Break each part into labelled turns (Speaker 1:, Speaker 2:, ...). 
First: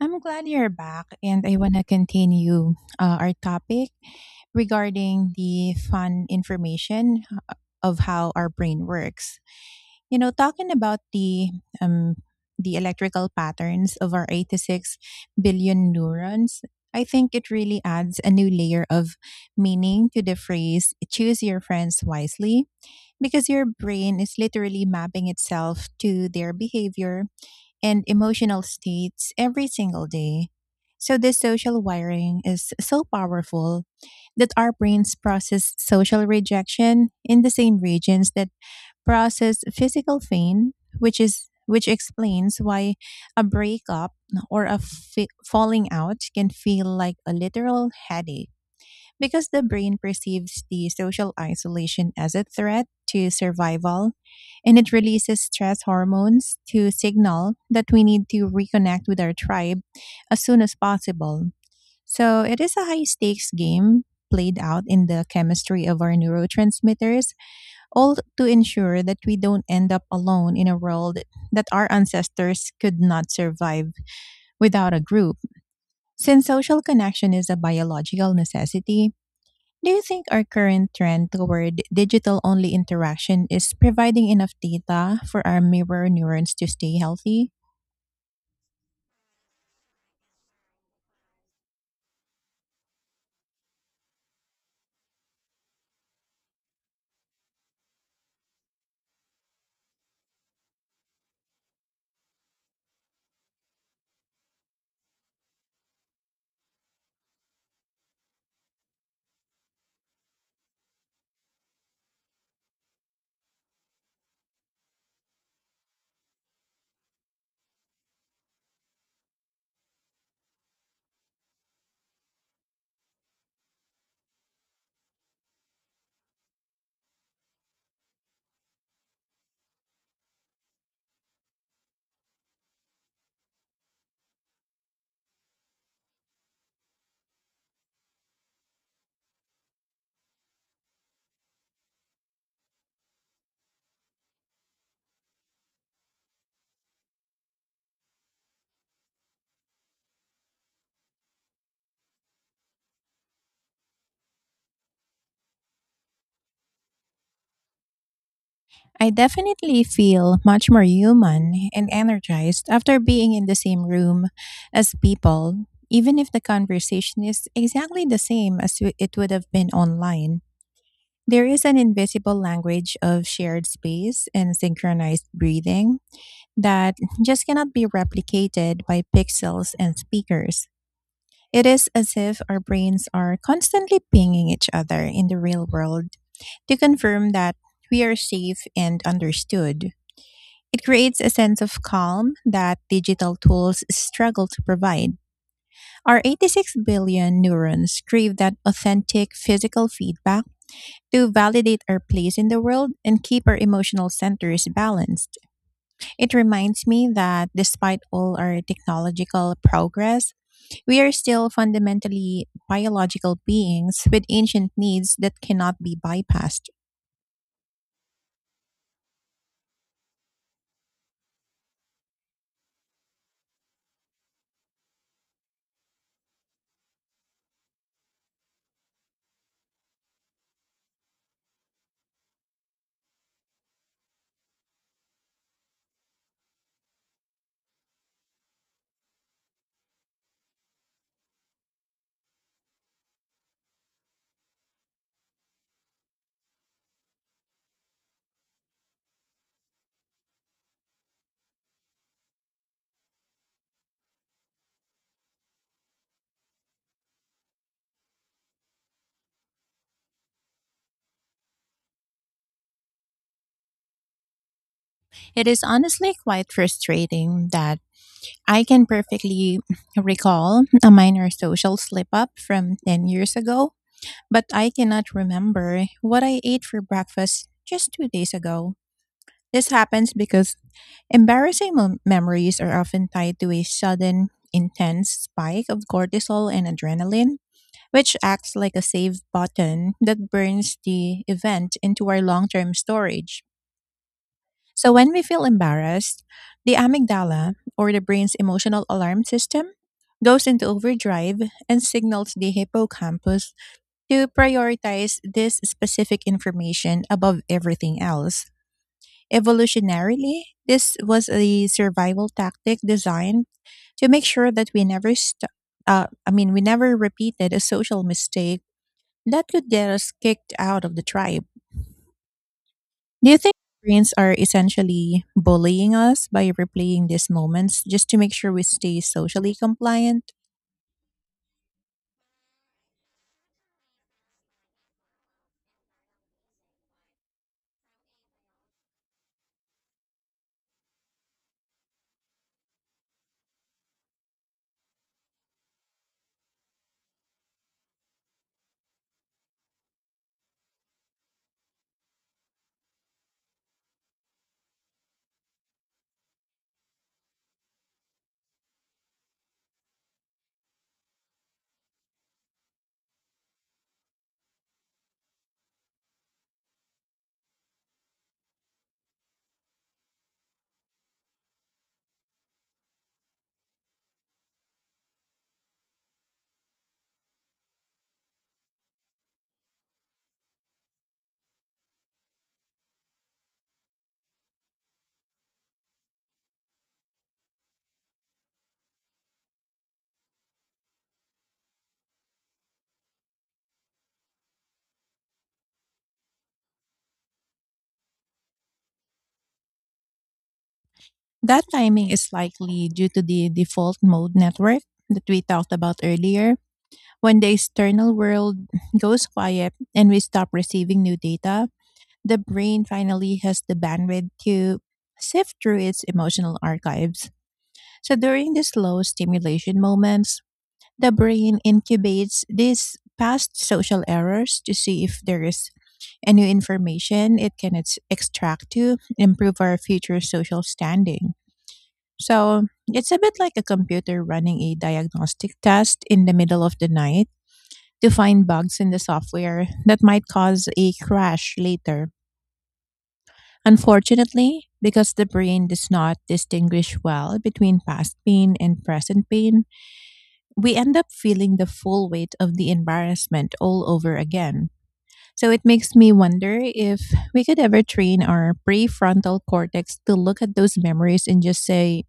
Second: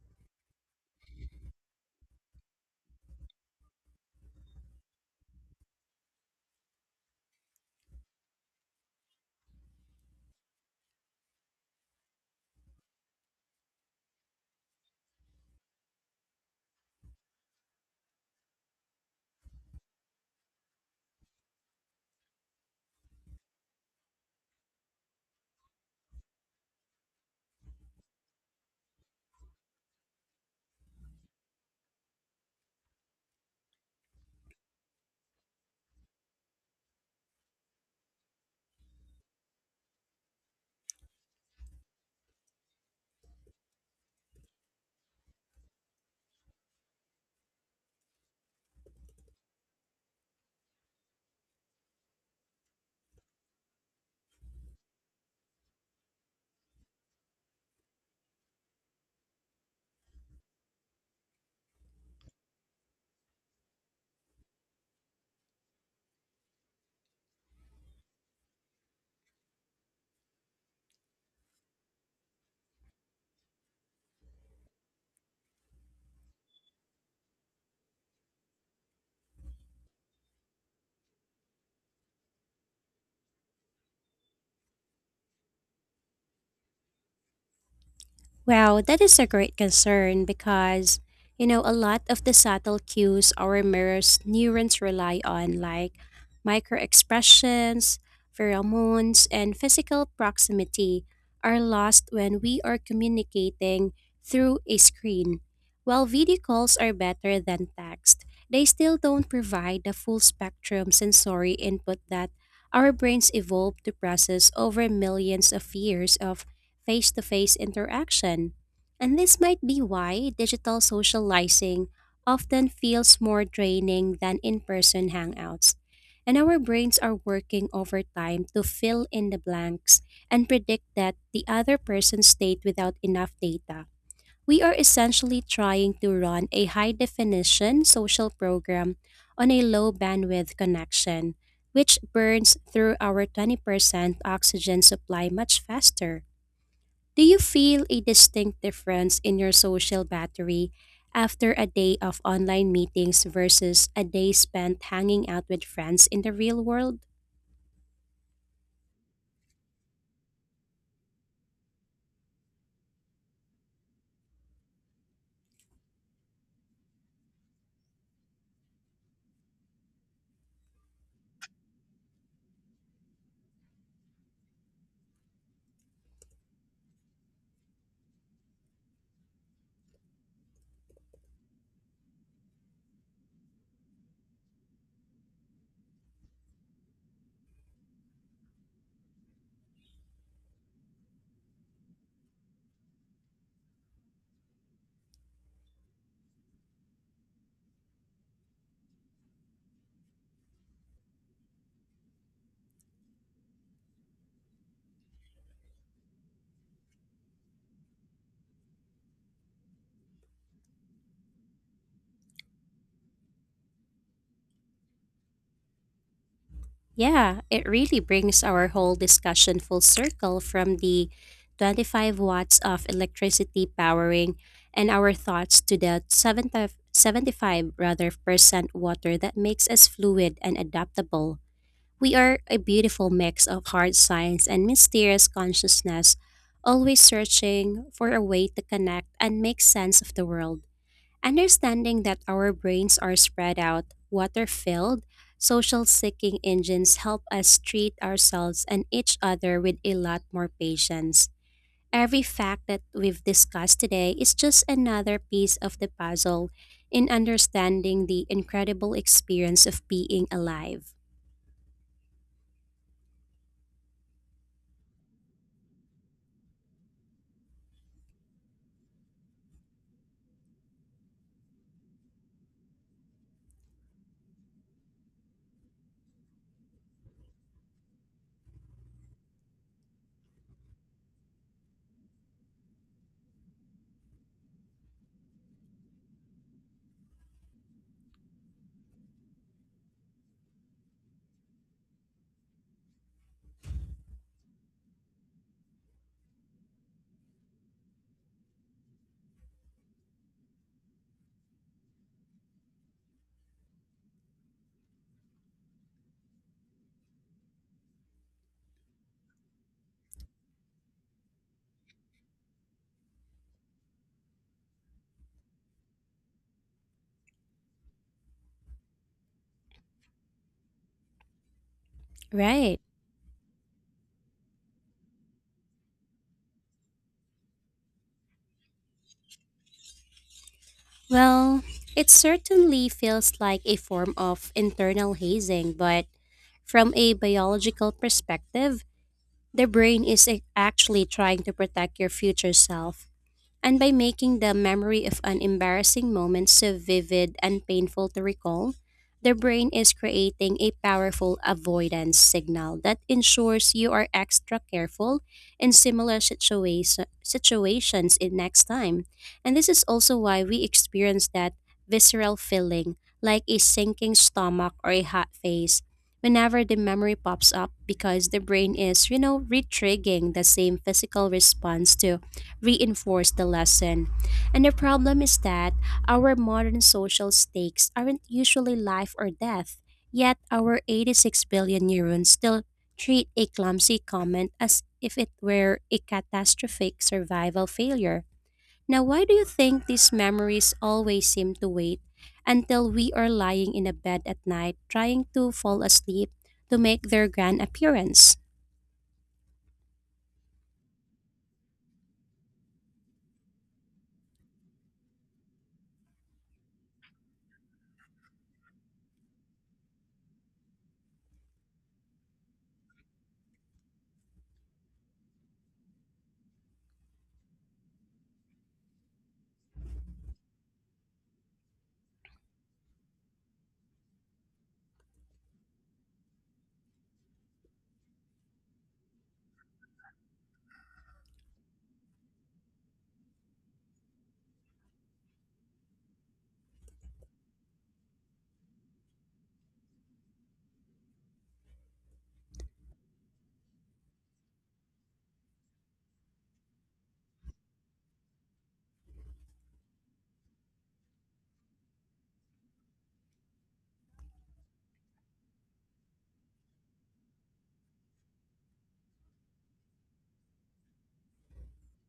Speaker 1: I'm glad you're back, and I want to continue our topic regarding the fun information of how our brain works. Talking about um, the electrical patterns of our 86 billion neurons, I think it really adds a new layer of meaning to the phrase "choose your friends wisely." Because your brain is literally mapping itself to their behavior and emotional states every single day. So, this social wiring is so powerful that our brains process social rejection in the same regions that process physical pain, which explains why a breakup or a falling out can feel like a literal headache, because the brain perceives the social isolation as a threat to survival, and it releases stress hormones to signal that we need to reconnect with our tribe as soon as possible. So it is a high stakes game played out in the chemistry of our neurotransmitters, all to ensure that we don't end up alone in a world that our ancestors could not survive without a group. Since social connection is a biological necessity, do you think our current trend toward digital only interaction is providing enough data for our mirror neurons to stay healthy?
Speaker 2: Wow, that is a great concern because, a lot of the subtle cues our mirror's neurons rely on, like microexpressions, pheromones, and physical proximity, are lost when we are communicating through a screen. While video calls are better than text, they still don't provide the full spectrum sensory input that our brains evolved to process over millions of years of face to face interaction. And this might be why digital socializing often feels more draining than in person hangouts. And our brains are working overtime to fill in the blanks and predict that the other person's state without enough data. We are essentially trying to run a high definition social program on a low bandwidth connection, which burns through our 20% oxygen supply much faster. Do you feel a distinct difference in your social battery after a day of online meetings versus a day spent hanging out with friends in the real world?
Speaker 1: I definitely feel much more human and energized after being in the same room as people, even if the conversation is exactly the same as it would have been online. There is an invisible language of shared space and synchronized breathing that just cannot be replicated by pixels and speakers. It is as if our brains are constantly pinging each other in the real world to confirm that we are safe and understood. It creates a sense of calm that digital tools struggle to provide. Our 86 billion neurons crave that authentic physical feedback to validate our place in the world and keep our emotional centers balanced. It reminds me that, despite all our technological progress, we are still fundamentally biological beings with ancient needs that cannot be bypassed.
Speaker 2: Yeah, it really brings our whole discussion full circle from the 25 watts of electricity powering and our thoughts to the 75 rather percent water that makes us fluid and adaptable. We are a beautiful mix of hard science and mysterious consciousness, always searching for a way to connect and make sense of the world. Understanding that our brains are spread out, water filled, social seeking engines help us treat ourselves and each other with a lot more patience. Every fact that we've discussed today is just another piece of the puzzle in understanding the incredible experience of being alive.
Speaker 1: It is honestly quite frustrating that I can perfectly recall a minor social slip up from 10 years ago, but I cannot remember what I ate for breakfast just 2 days ago. This happens because embarrassing memories are often tied to a sudden, intense spike of cortisol and adrenaline, which acts like a save button that burns the event into our long term storage. So, when we feel embarrassed, the amygdala, or the brain's emotional alarm system, goes into overdrive and signals the hippocampus to prioritize this specific information above everything else. Evolutionarily, this was a survival tactic designed to make sure that we never st- I mean we never repeated a social mistake that could get us kicked out of the tribe.
Speaker 2: Right.
Speaker 1: Do you think brains are essentially bullying us by replaying these moments just to make sure we stay socially compliant?
Speaker 2: Well, it certainly feels like a form of internal hazing, but from a biological perspective, the brain is actually trying to protect your future self. And by making the memory of an embarrassing moment so vivid and painful to recall, the brain is creating a powerful avoidance signal that ensures you are extra careful in similar situations in next time. And this is also why we experience that visceral feeling like a sinking stomach or a hot face whenever the memory pops up because the brain is retriggering the same physical response to reinforce the lesson. And the problem is that our modern social stakes aren't usually life or death, yet our 86 billion neurons still treat a clumsy comment as if it were a catastrophic survival failure. Now, why do you think these memories always seem to wait until we are lying in a bed at night trying to fall asleep to make their grand appearance?
Speaker 1: That timing is likely due to the default mode network that we talked about earlier. When the external world goes quiet and we stop receiving new data, the brain finally has the bandwidth to sift through its emotional archives. So during these low stimulation moments, the brain incubates these past social errors to see if there is any information it can extract to improve our future social standing. So it's a bit like a computer running a diagnostic test in the middle of the night to find bugs in the software that might cause a crash later. Unfortunately, because the brain does not distinguish well between past pain and present pain, we end up feeling the full weight of the embarrassment all over again. So it makes me wonder if we could ever train our prefrontal cortex to look at those memories and just say,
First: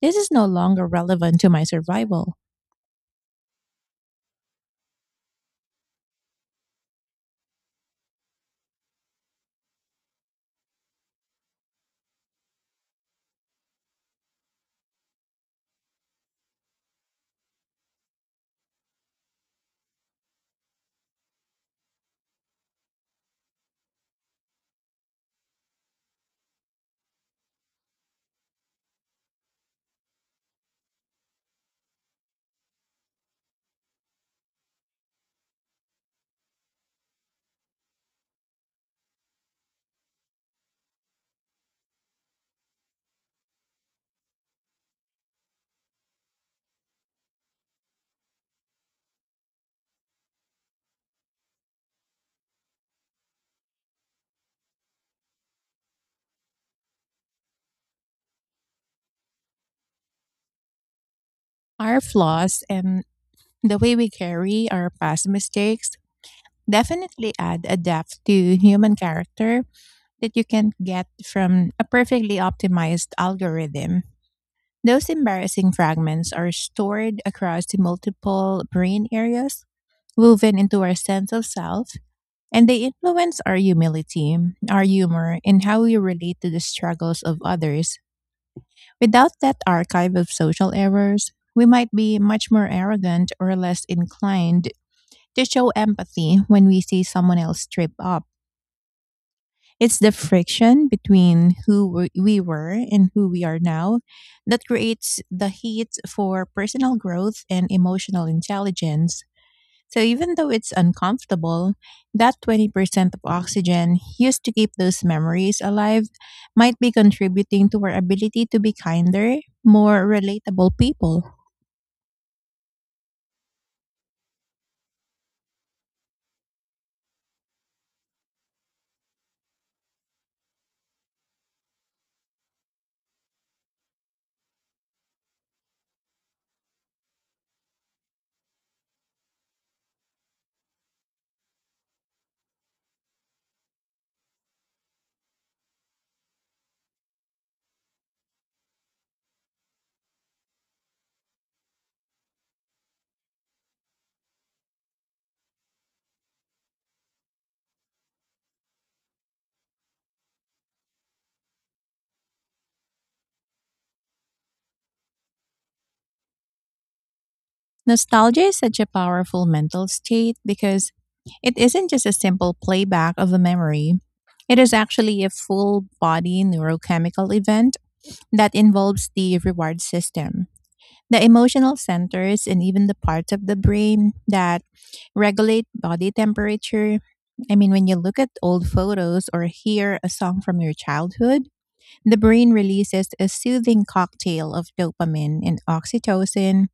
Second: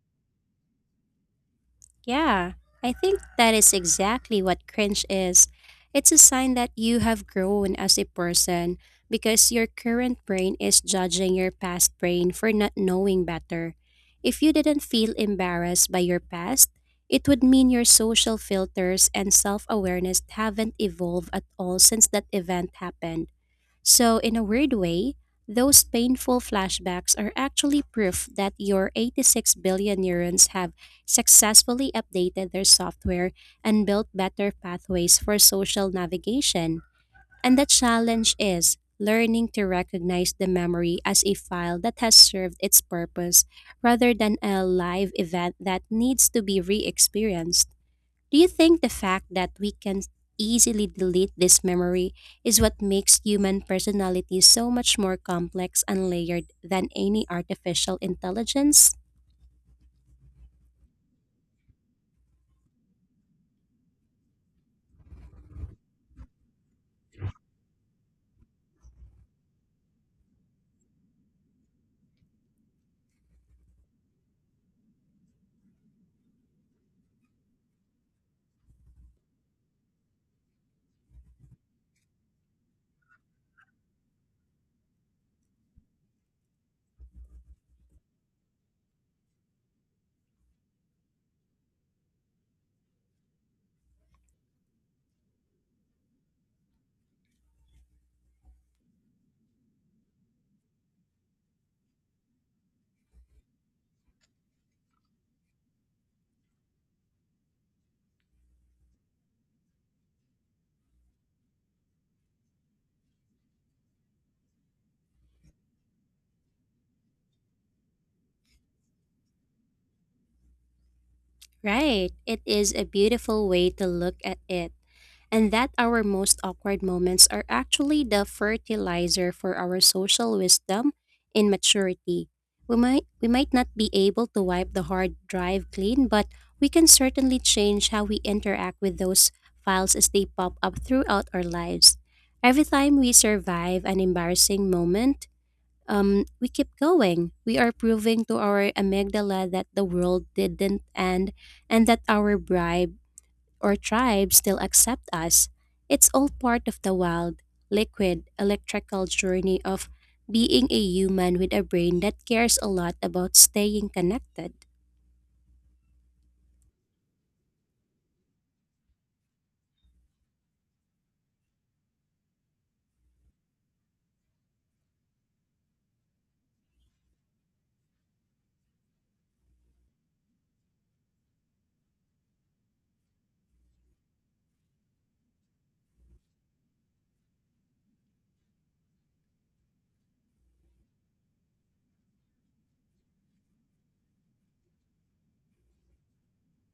Speaker 1: this is no longer relevant to my survival.
Speaker 2: Yeah, I think that is exactly what cringe is. It's a sign that you have grown as a person because your current brain is judging your past brain for not knowing better. If you didn't feel embarrassed by your past, it would mean your social filters and self awareness haven't evolved at all since that event happened. So, in a weird way, those painful flashbacks are actually proof that your 86 billion neurons have successfully updated their software and built better pathways for social navigation. And the challenge is learning to recognize the memory as a file that has served its purpose rather than a live event that needs to be re experienced. Do you think the fact that we can easily delete this memory is what makes human personality so much more complex and layered than any artificial intelligence?
Speaker 1: Our flaws and the way we carry our past mistakes definitely add a depth to human character that you can get from a perfectly optimized algorithm. Those embarrassing fragments are stored across the multiple brain areas, woven into our sense of self, and they influence our humility, our humor, and how we relate to the struggles of others. Without that archive of social errors, we might be much more arrogant or less inclined to show empathy when we see someone else trip up. It's the friction between who we were and who we are now that creates the heat for personal growth and emotional intelligence. So, even though it's uncomfortable, that 20% of oxygen used to keep those memories alive might be contributing to our ability to be kinder, more relatable people.
Speaker 2: Right. It is a beautiful way to look at it. And that our most awkward moments are actually the fertilizer for our social wisdom and maturity. We might not be able to wipe the hard drive clean, but we can certainly change how we interact with those files as they pop up throughout our lives. Every time we survive an embarrassing moment, we keep going. We are proving to our amygdala that the world didn't end and that our bribe or tribe still accept us. It's all part of the wild, liquid, electrical journey of being a human with a brain that cares a lot about staying connected.
Speaker 1: Nostalgia is such a powerful mental state because it isn't just a simple playback of a memory. It is actually a full body neurochemical event that involves the reward system, the emotional centers, and even the parts of the brain that regulate body temperature. I mean, when you look at old photos or hear a song from your childhood, the brain releases a soothing cocktail of dopamine and oxytocin,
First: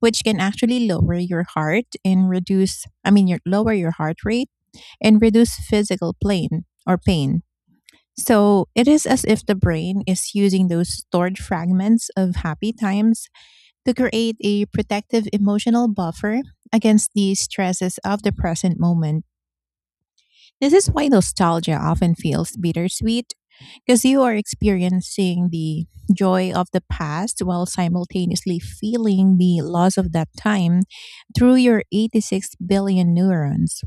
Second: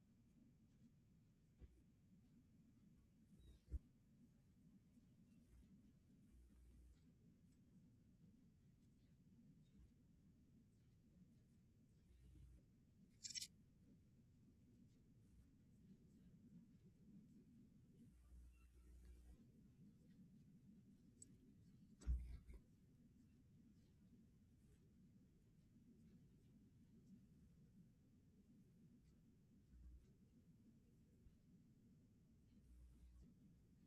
Speaker 1: which can actually lower your heart and reduce, I mean, lower your heart rate and reduce physical pain. So it is as if the brain is using those stored fragments of happy times to create a protective emotional buffer against the stresses of the present moment. This is why nostalgia often feels bittersweet, because you are experiencing the joy of the past while simultaneously feeling the loss of that time through your 86 billion neurons.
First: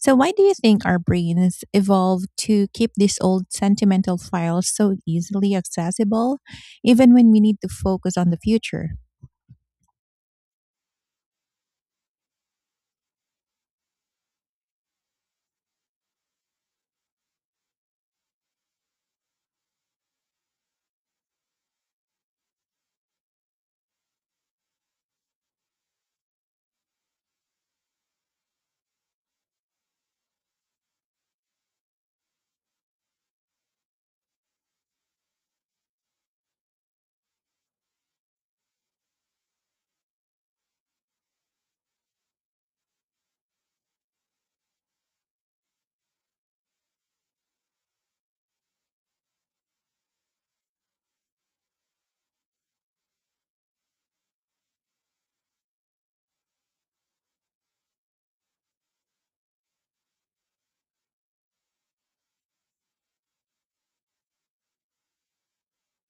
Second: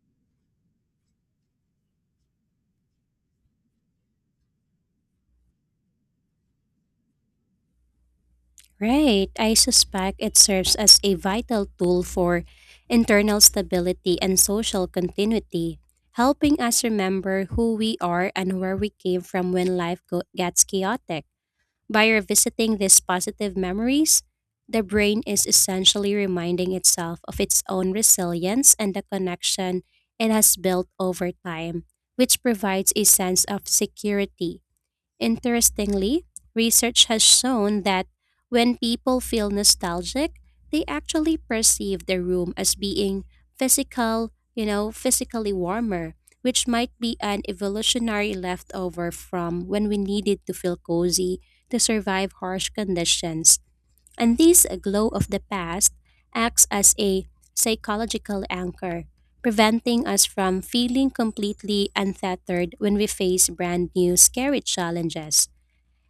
Speaker 1: So, why do you think our brains evolved to keep these old sentimental files so easily accessible, even when we need to focus on the future?
Speaker 2: Right. I suspect it serves as a vital tool for internal stability and social continuity, helping us remember who we are and where we came from when life gets chaotic. By revisiting these positive memories, the brain is essentially reminding itself of its own resilience and the connection it has built over time, which provides a sense of security. Interestingly, research has shown that when people feel nostalgic, they actually perceive the room as being physically warmer, which might be an evolutionary leftover from when we needed to feel cozy to survive harsh conditions. And this glow of the past acts as a psychological anchor, preventing us from feeling completely untethered when we face brand new scary challenges.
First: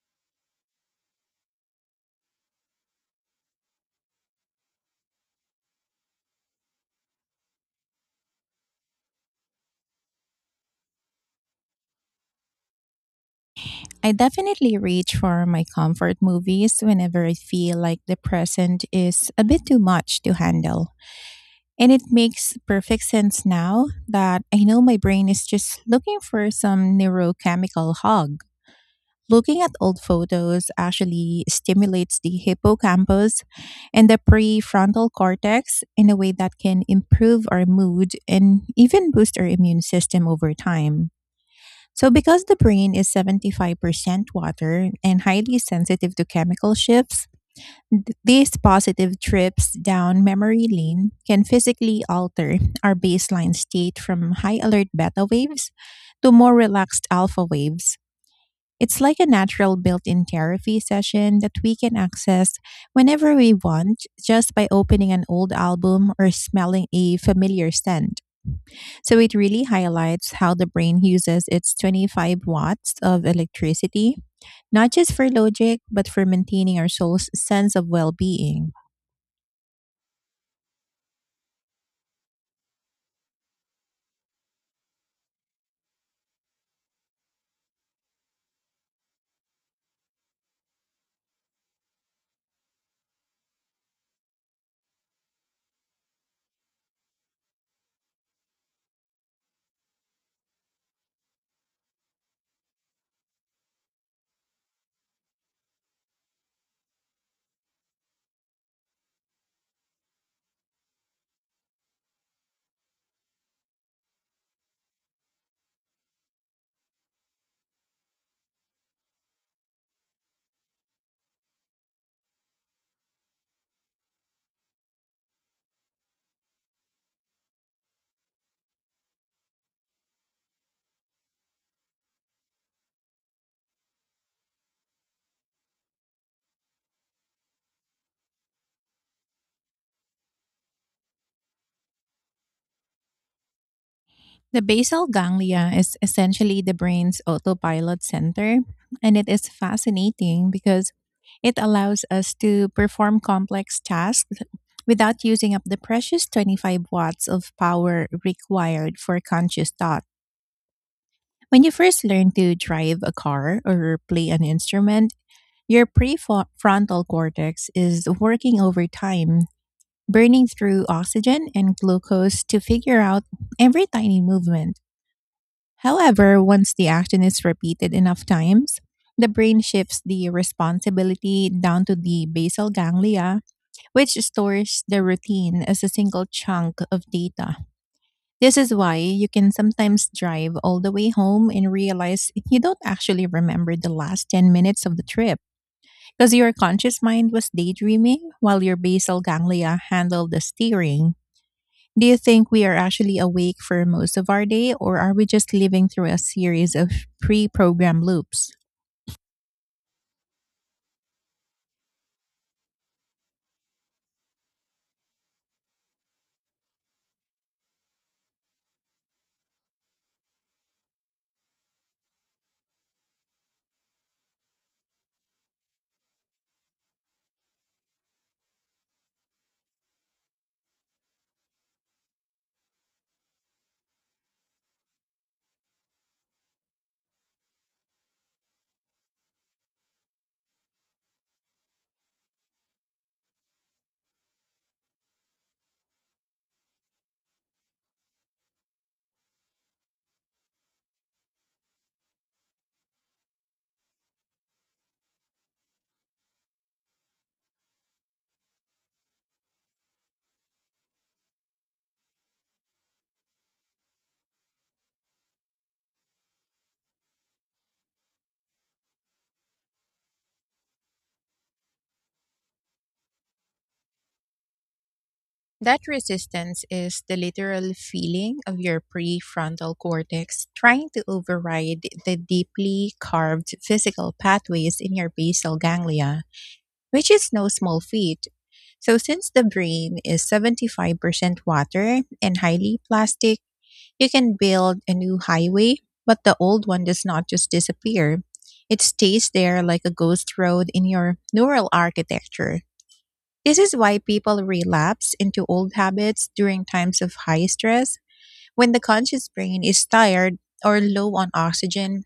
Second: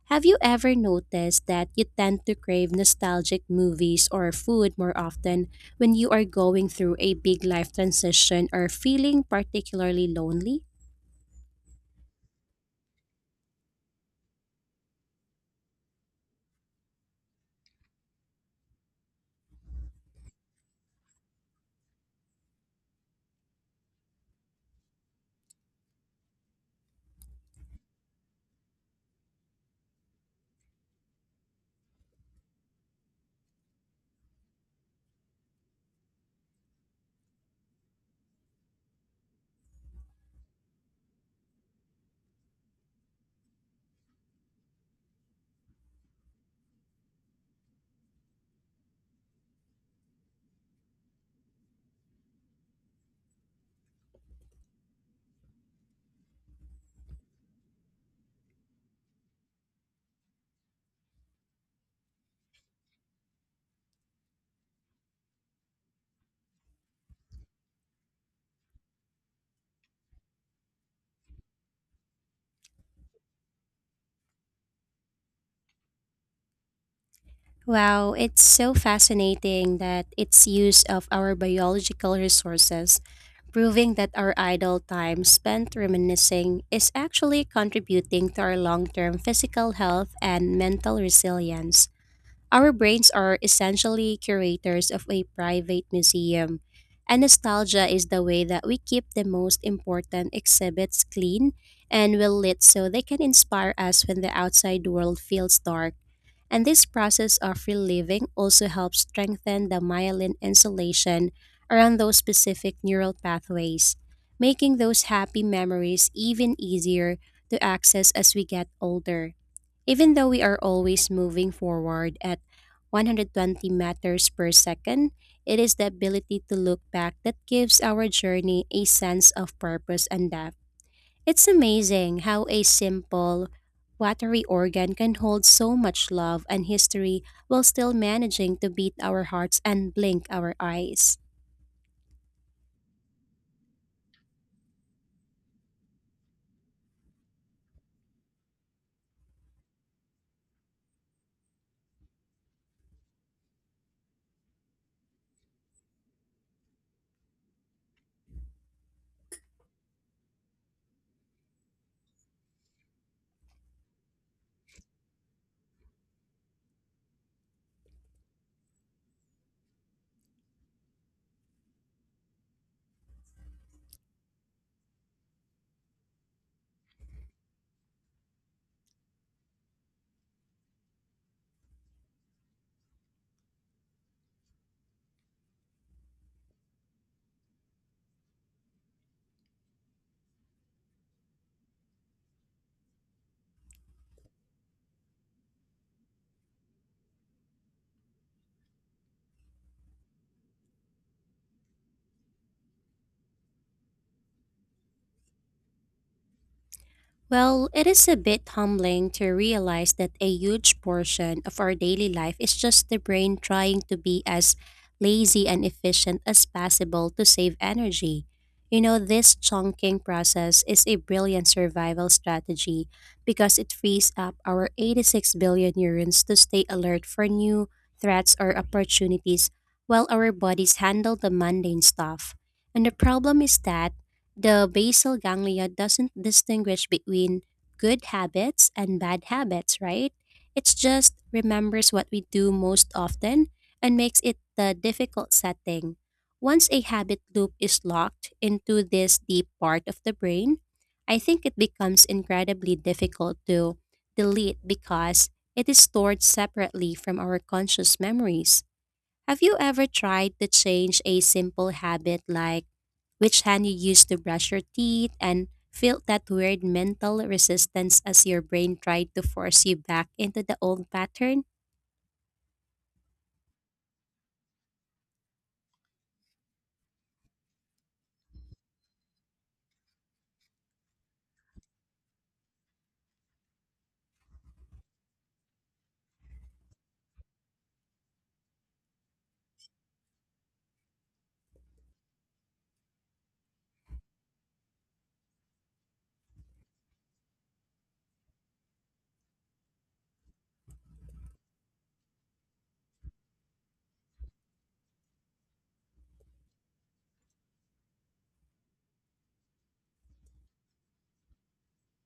Speaker 2: Have you ever noticed that you tend to crave nostalgic movies or food more often when you are going through a big life transition or feeling particularly lonely?
Speaker 1: I definitely reach for my comfort movies whenever I feel like the present is a bit too much to handle. And it makes perfect sense now that I know my brain is just looking for some neurochemical hug. Looking at old photos actually stimulates the hippocampus and the prefrontal cortex in a way that can improve our mood and even boost our immune system over time. So, because the brain is 75% water and highly sensitive to chemical shifts, these positive trips down memory lane can physically alter our baseline state from high alert beta waves to more relaxed alpha waves. It's like a natural built in therapy session that we can access whenever we want, just by opening an old album or smelling a familiar scent. So it really highlights how the brain uses its 25 watts of electricity, not just for logic, but for maintaining our soul's sense of well
Speaker 2: Wow, it's
Speaker 1: being.
Speaker 2: so fascinating that its use of our biological resources proving that our idle time spent reminiscing is actually contributing to our long term physical health and mental resilience. Our brains are essentially curators of a private museum, and nostalgia is the way that we keep the most important exhibits clean and well lit so they can inspire us when the outside world feels dark. And this process of reliving also helps strengthen the myelin insulation around those specific neural pathways, making those happy memories even easier to access as we get older. Even though we are always moving forward at 120 meters per second, it is the ability to look back that gives our journey a sense of purpose and depth. It's amazing how a simple, watery organ can hold so much love and history while still managing to beat our hearts and blink our eyes.
Speaker 1: The basal ganglia is essentially the brain's autopilot center, and it is fascinating because it allows us to perform complex tasks without using up the precious 25 watts of power required for conscious thought. When you first learn to drive a car or play an instrument, your prefrontal cortex is working overtime, burning through oxygen and glucose to figure out every tiny movement. However, once the action is repeated enough times, the brain shifts the responsibility down to the basal ganglia, which stores the routine as a single chunk of data. This is why you can sometimes drive all the way home and realize you don't actually remember the last 10 minutes of the trip, because your conscious mind was daydreaming while your basal ganglia handled the steering. Do you think we are actually awake for most of our day, or are we just living through a series of pre
Speaker 2: Well, it
Speaker 1: programmed
Speaker 2: is a bit
Speaker 1: loops?
Speaker 2: humbling to realize that a huge portion of our daily life is just the brain trying to be as lazy and efficient as possible to save energy. You know, this chunking process is a brilliant survival strategy because it frees up our 86 billion neurons to stay alert for new threats or opportunities while our bodies handle the mundane stuff. And the problem is that the basal ganglia doesn't distinguish between good habits and bad habits, right? It just remembers what we do most often and makes it the difficult setting. Once a habit loop is locked into this deep part of the brain, I think it becomes incredibly difficult to delete because it is stored separately from our conscious memories. Have you ever tried to change a simple habit like which hand you use to brush your teeth, and felt that weird mental resistance as your brain tried to force you back into the old pattern?
Speaker 1: That resistance is the literal feeling of your prefrontal cortex trying to override the deeply carved physical pathways in your basal ganglia, which is no small feat. So, since the brain is 75% water and highly plastic, you can build a new highway, but the old one does not just disappear. It stays there like a ghost road in your neural architecture. This is why people relapse into old habits during times of high stress. When the conscious brain is tired or low on oxygen,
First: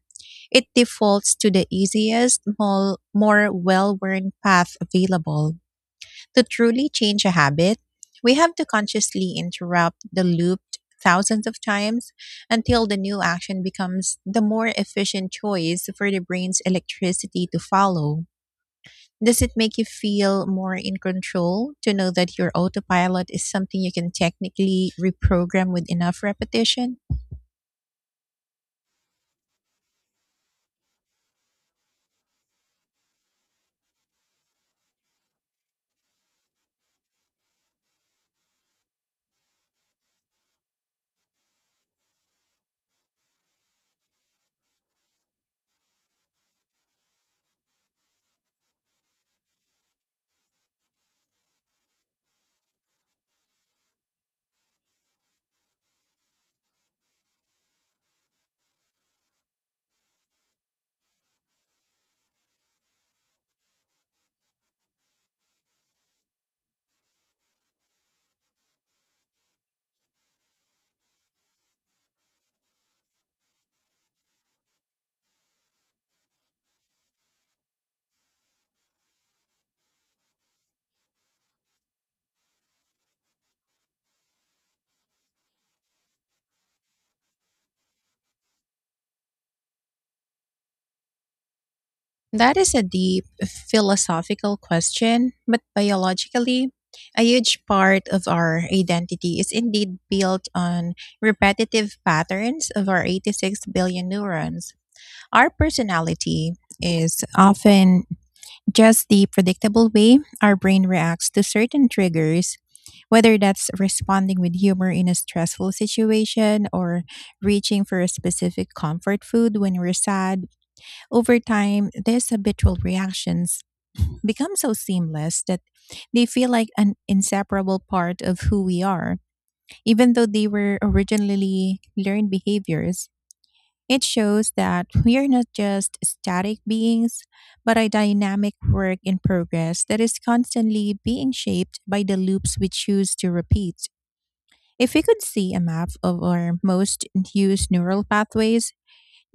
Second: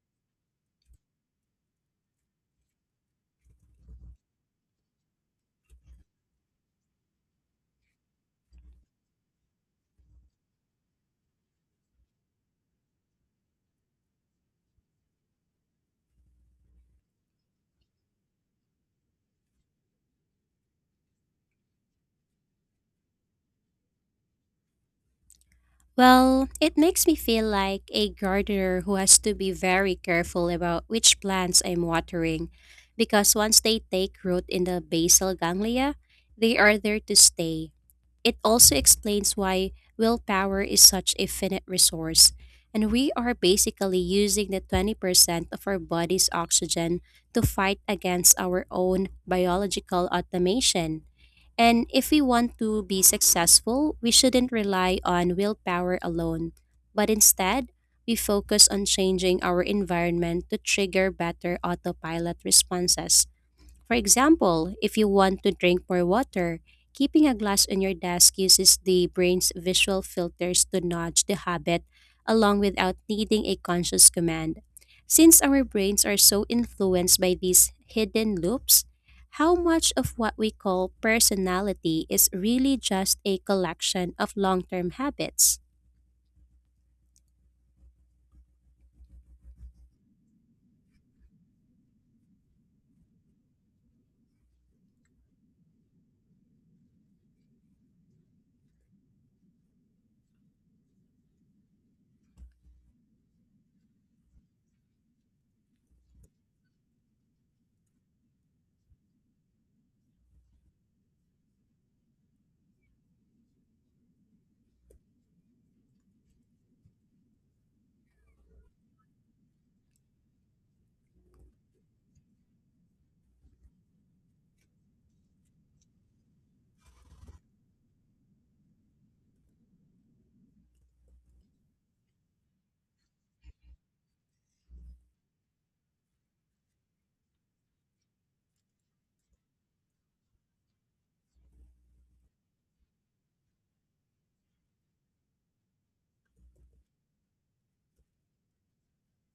Speaker 1: it defaults to the easiest, more well worn path available. To truly change a habit, we have to consciously interrupt the loop thousands of times until the new action becomes the more efficient choice for the brain's electricity to follow. Does it make you feel more in control to know that your autopilot is something you can technically reprogram with enough
Speaker 2: Well, it
Speaker 1: repetition?
Speaker 2: makes me feel like a gardener who has to be very careful about which plants I'm watering because once they take root in the basal ganglia, they are there to stay. It also explains why willpower is such a finite resource, and we are basically using the 20% of our body's oxygen to fight against our own biological automation. And if we want to be successful, we shouldn't rely on willpower alone, but instead, we focus on changing our environment to trigger better autopilot responses. For example, if you want to drink more water, keeping a glass on your desk uses the brain's visual filters to nudge the habit along without needing a conscious command. Since our brains are so influenced by these hidden loops, how much of what we call personality is really just a collection of long term habits?
Speaker 1: That is a deep philosophical question, but biologically, a huge part of our identity is indeed built on repetitive patterns of our 86 billion neurons. Our personality is often just the predictable way our brain reacts to certain triggers, whether that's responding with humor in a stressful situation or reaching for a specific comfort food when we're sad. Over time, these habitual reactions become so seamless that they feel like an inseparable part of who we are, even though they were originally learned behaviors. It shows that we are not just static beings, but a dynamic work in progress that is constantly being shaped by the loops we choose to repeat. If we could see a map of our most used neural pathways,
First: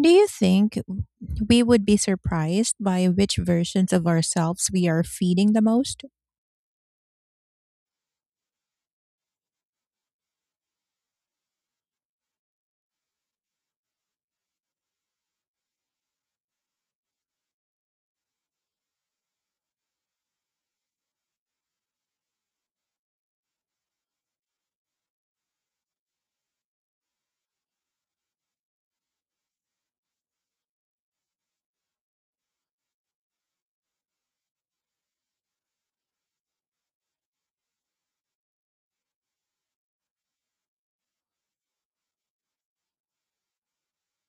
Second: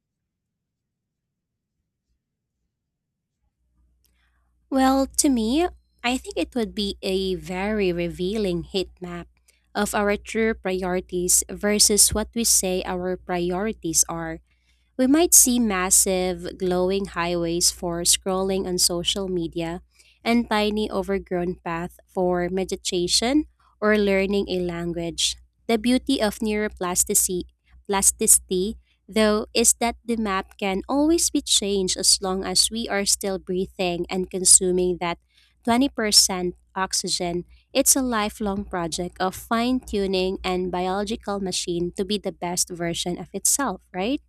Speaker 1: do you think we would be surprised by which versions of ourselves we are
Speaker 2: Well, to
Speaker 1: feeding the
Speaker 2: me,
Speaker 1: most?
Speaker 2: I think it would be a very revealing heat map of our true priorities versus what we say our priorities are. We might see massive, glowing highways for scrolling on social media and tiny, overgrown paths for meditation or learning a language. The beauty of neuroplasticity, plasticity, though, is that the map can always be changed as long as we are still breathing and consuming that 20% oxygen. It's a lifelong project of fine tuning and biological machine to be the best version of itself, right?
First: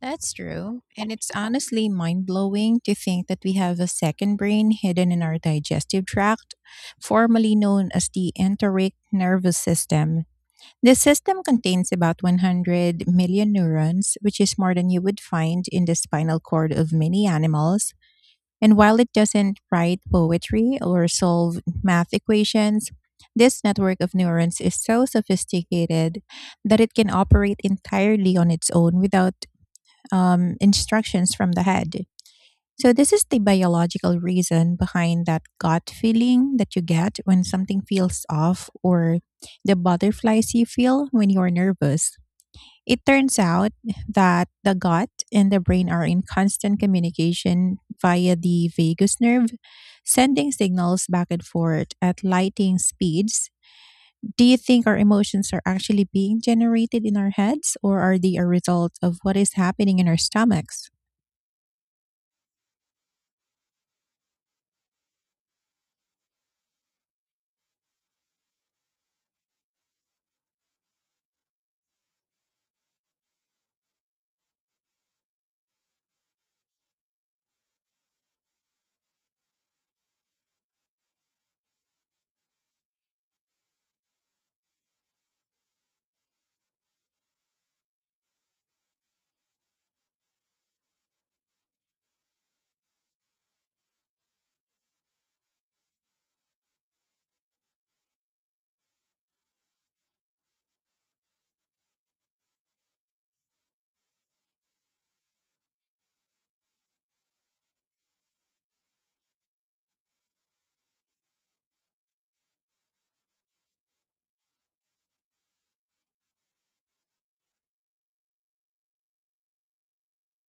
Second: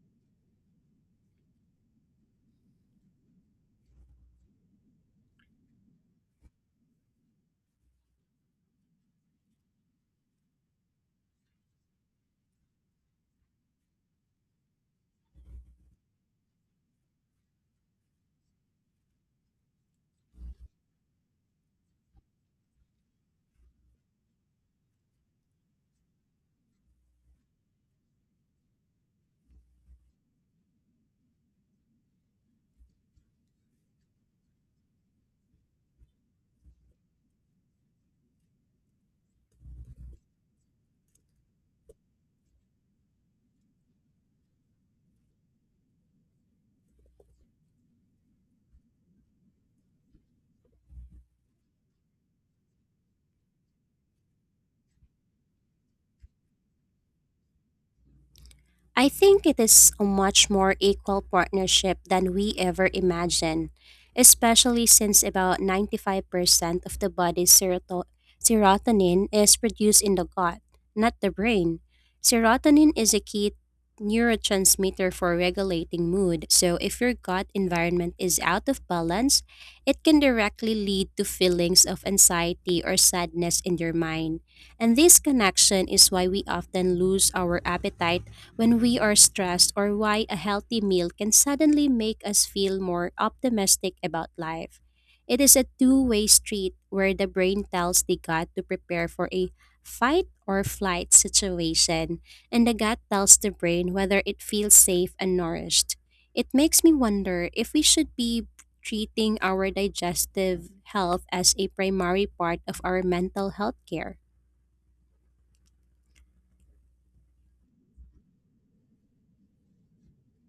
Speaker 1: That's true. And it's honestly mind blowing to think that we have a second brain hidden in our digestive tract, formerly known as the enteric nervous system. This system contains about 100 million neurons, which is more than you would find in the spinal cord of many animals. And while it doesn't write poetry or solve math equations, this network of neurons is so sophisticated that it can operate entirely on its own without instructions from the head. So, this is the biological reason behind that gut feeling that you get when something feels off, or the butterflies you feel when you're nervous. It turns out that the gut and the brain are in constant communication via the vagus nerve, sending signals back and forth at lightning speeds. Do you think our emotions are actually being generated in our heads, or are they a result
Speaker 2: I
Speaker 1: of what
Speaker 2: think
Speaker 1: is
Speaker 2: it is
Speaker 1: happening
Speaker 2: a
Speaker 1: in our
Speaker 2: much more
Speaker 1: stomachs?
Speaker 2: equal partnership than we ever imagined, especially since about 95% of the body's serotonin is produced in the gut, not the brain. Serotonin is a key neurotransmitter for regulating mood, so if your gut environment is out of balance, it can directly lead to feelings of anxiety or sadness in your mind. And this connection is why we often lose our appetite when we are stressed, or why a healthy meal can suddenly make us feel more optimistic about life. It is a two-way street where the brain tells the gut to prepare for a fight or flight situation, and the gut tells the brain whether it feels safe and nourished. It makes me wonder if we should be treating our digestive health as a primary part of our mental health care.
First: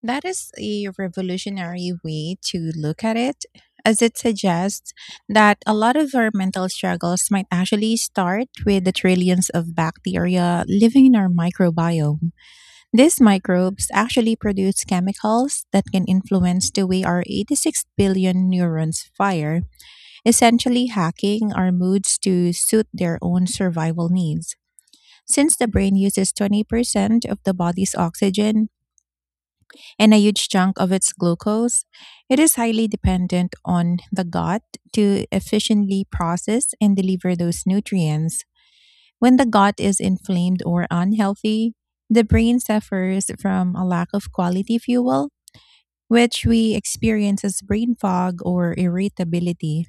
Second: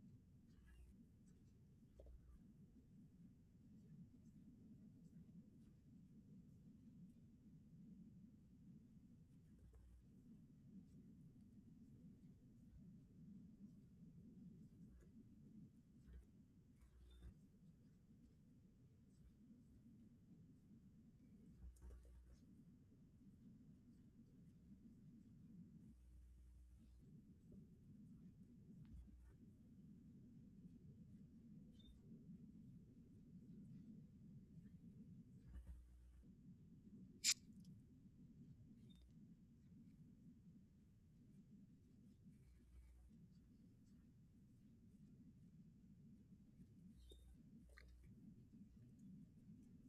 Speaker 1: That is a revolutionary way to look at it, as it suggests that a lot of our mental struggles might actually start with the trillions of bacteria living in our microbiome. These microbes actually produce chemicals that can influence the way our 86 billion neurons fire, essentially hacking our moods to suit their own survival needs. Since the brain uses 20% of the body's oxygen, and a huge chunk of its glucose, it is highly dependent on the gut to efficiently process and deliver those nutrients. When the gut is inflamed or unhealthy, the brain suffers from a lack of quality fuel, which we experience as brain fog or irritability.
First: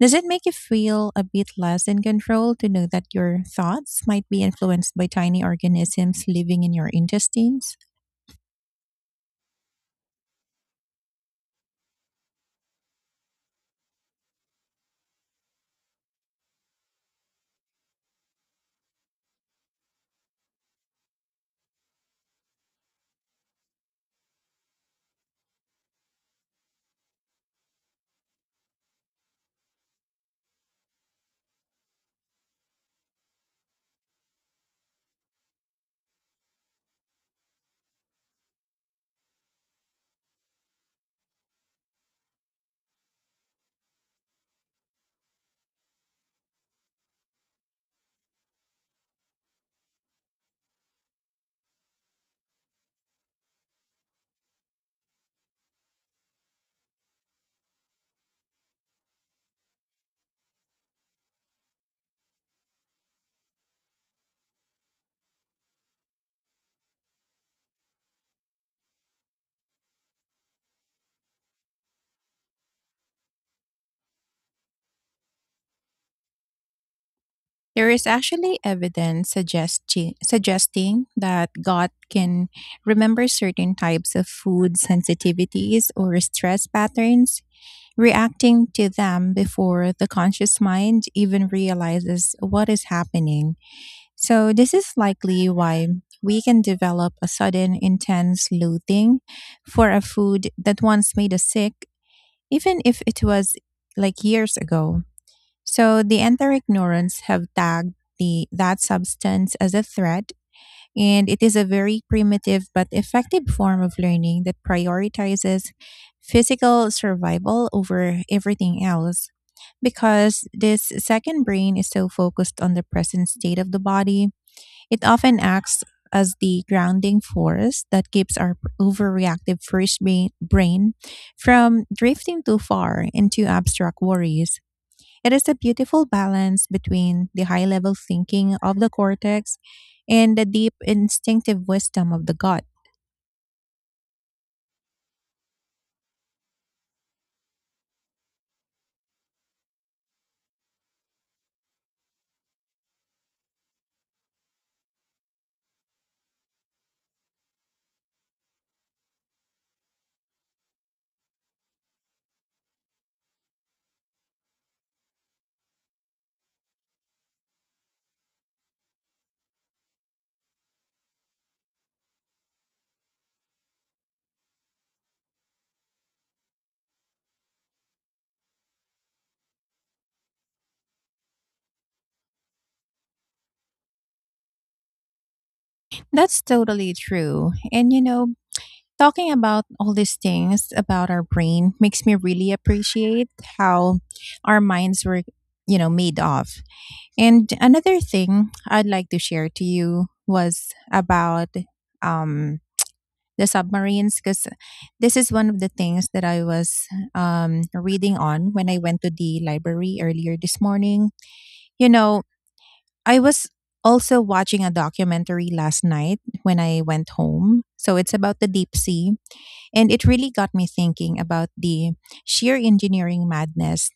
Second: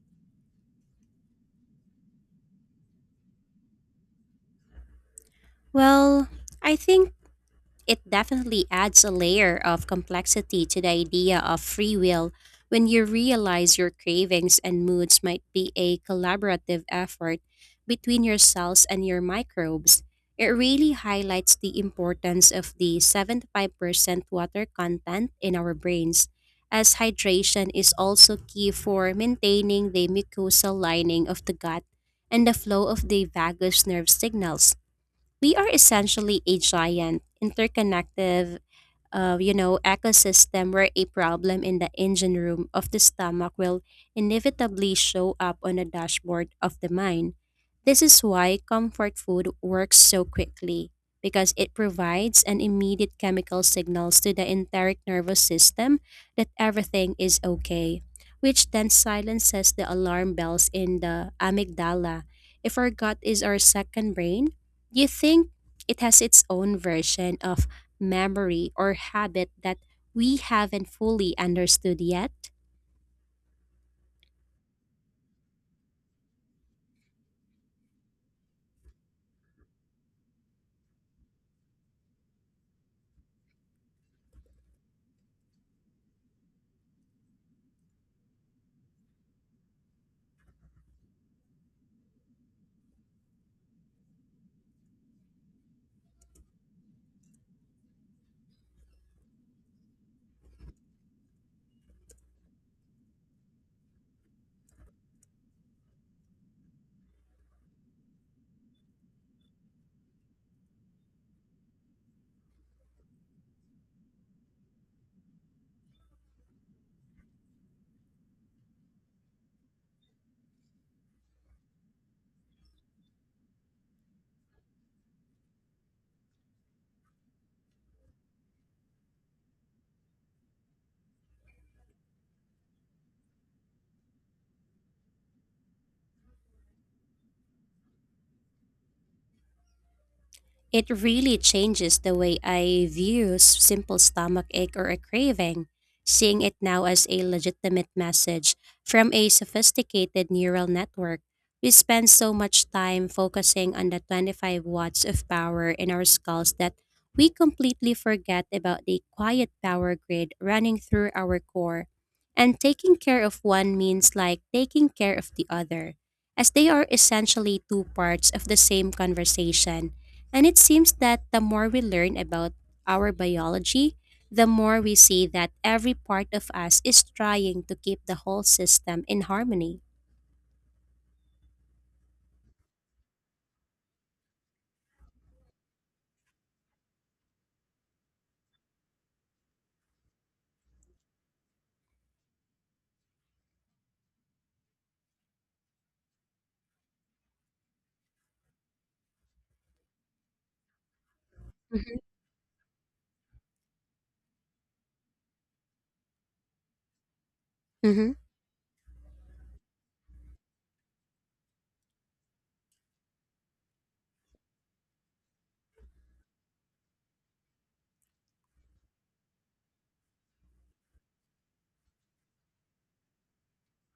Speaker 1: Does it make you feel a bit less in control to know that your thoughts might be influenced by tiny organisms
Speaker 2: Well,
Speaker 1: living in
Speaker 2: I
Speaker 1: your
Speaker 2: think
Speaker 1: intestines?
Speaker 2: it definitely adds a layer of complexity to the idea of free will when you realize your cravings and moods might be a collaborative effort between your cells and your microbes. It really highlights the importance of the 75% water content in our brains, as hydration is also key for maintaining the mucosal lining of the gut and the flow of the vagus nerve signals. We are essentially a giant, interconnected ecosystem where a problem in the engine room of the stomach will inevitably show up on the dashboard of the mind. This is why comfort food works so quickly because it provides an immediate chemical signals to the enteric nervous system that everything is okay, which then silences the alarm bells in the amygdala. If our gut is our second brain, you think it has its own version of memory, or habit that we haven't fully understood yet?
Speaker 1: There is actually evidence suggesting that God can remember certain types of food sensitivities or stress patterns, reacting to them before the conscious mind even realizes what is happening. So, this is likely why we can develop a sudden intense loathing for a food that once made us sick, even if it was like years ago. So the anti-ignorance have tagged the that substance as a threat, and it is a very primitive but effective form of learning that prioritizes physical survival over everything else. Because this second brain is so focused on the present state of the body, it often acts as the grounding force that keeps our overreactive first brain from drifting too far into abstract worries. It is a beautiful balance between the high level thinking of the cortex and the deep
Speaker 2: It really
Speaker 1: instinctive
Speaker 2: changes
Speaker 1: wisdom
Speaker 2: the
Speaker 1: of the
Speaker 2: way
Speaker 1: gut.
Speaker 2: I view simple stomach ache or a craving, seeing it now as a legitimate message from a sophisticated neural network. We spend so much time focusing on the 25 watts of power in our skulls that we completely forget about the quiet power grid running through our core. And taking care of one means like taking care of the other, as they are essentially two parts of the same conversation, and it seems that the more we learn about our biology, the more we see that every part of us is trying to keep the whole system in harmony.
Speaker 1: That's totally true. And you know, talking about all these things about our brain makes me really appreciate how our minds were, you know, made of. And another thing I'd like to share to you was about
Speaker 2: Mhm.
Speaker 1: um the submarines, because this is one of the things that I was
Speaker 2: Mhm.
Speaker 1: reading on when I went to the library earlier this morning. You know, I was also watching a documentary last night when I went home. So it's about the deep sea. And it really got me thinking about the sheer engineering madness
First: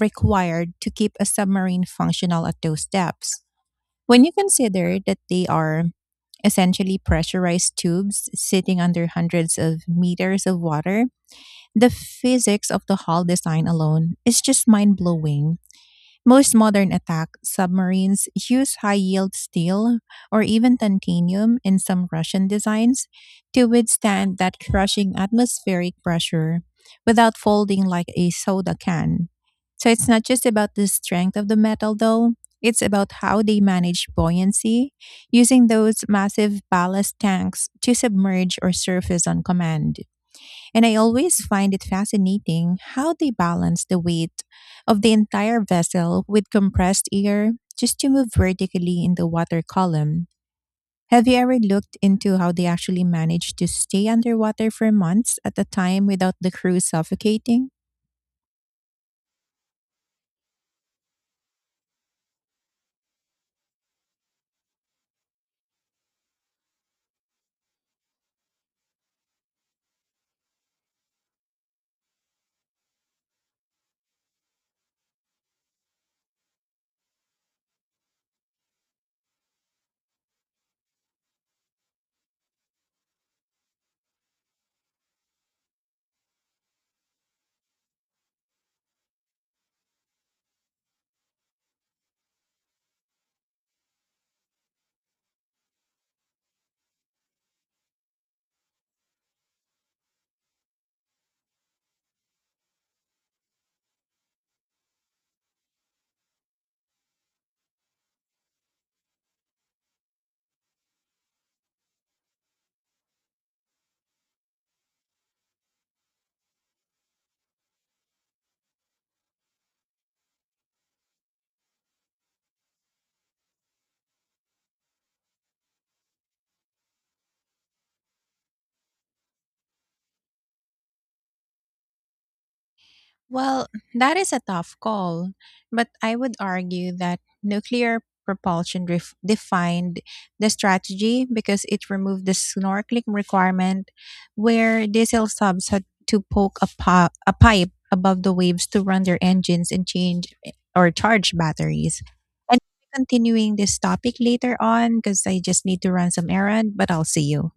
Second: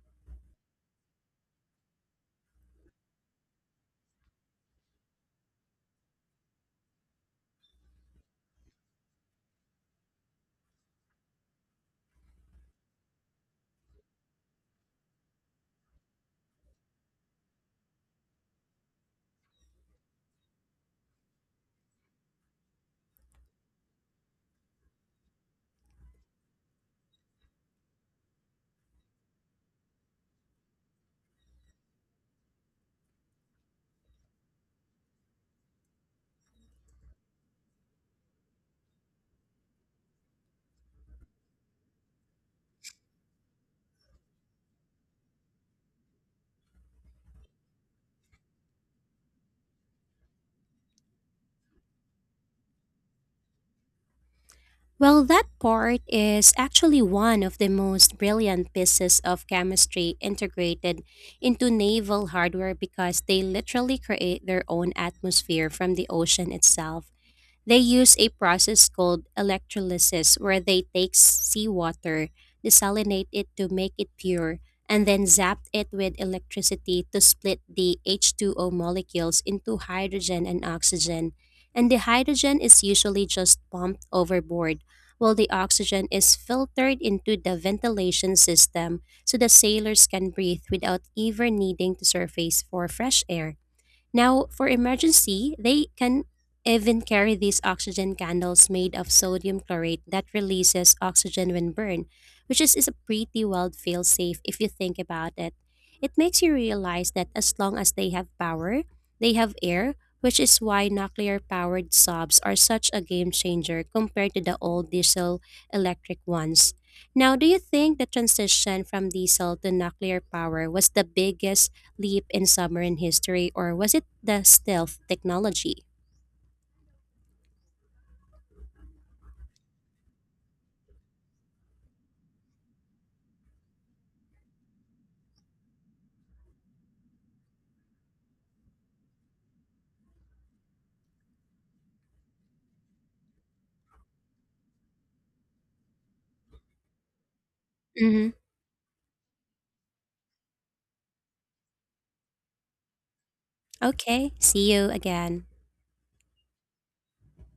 Speaker 1: required to keep a submarine functional at those depths. When you consider that they are essentially pressurized tubes sitting under hundreds of meters of water, the physics of the hull design alone is just mind blowing. Most modern attack submarines use high yield steel, or even titanium in some Russian designs, to withstand that crushing atmospheric pressure without folding like a soda can. So it's not just about the strength of the metal though, it's about how they manage buoyancy using those massive ballast tanks to submerge or surface on command. And I always find it fascinating how they balance the weight of the entire vessel with compressed air just to move vertically in the water column. Have you ever looked into how they actually manage to stay underwater for
Speaker 2: Well,
Speaker 1: months
Speaker 2: that
Speaker 1: at a
Speaker 2: part
Speaker 1: time without the
Speaker 2: is
Speaker 1: crew
Speaker 2: actually one of the
Speaker 1: suffocating?
Speaker 2: most brilliant pieces of chemistry integrated into naval hardware because they literally create their own atmosphere from the ocean itself. They use a process called electrolysis where they take seawater, desalinate it to make it pure, and then zap it with electricity to split the H2O molecules into hydrogen and oxygen. And the hydrogen is usually just pumped overboard, while the oxygen is filtered into the ventilation system so the sailors can breathe without ever needing to surface for fresh air. Now, for emergency, they can even carry these oxygen candles made of sodium chlorate that releases oxygen when burned, which is a pretty wild fail safe if you think about it. It makes you realize that as long as they have power, they have air, which is why nuclear powered sobs are such a game changer compared to the old diesel electric ones. Now, do you think the transition from diesel to nuclear power was the biggest leap in submarine history, or was it the stealth technology?
Speaker 1: Well, that is a tough call, but I would argue that nuclear propulsion defined the strategy because it removed the snorkeling requirement, where diesel subs had to poke a pipe above
Speaker 2: Hmm.
Speaker 1: the waves to run their engines and change or charge batteries. And continuing this topic
Speaker 2: Okay,
Speaker 1: later
Speaker 2: see you
Speaker 1: on, because I
Speaker 2: again.
Speaker 1: just need to run some errand, but I'll see you.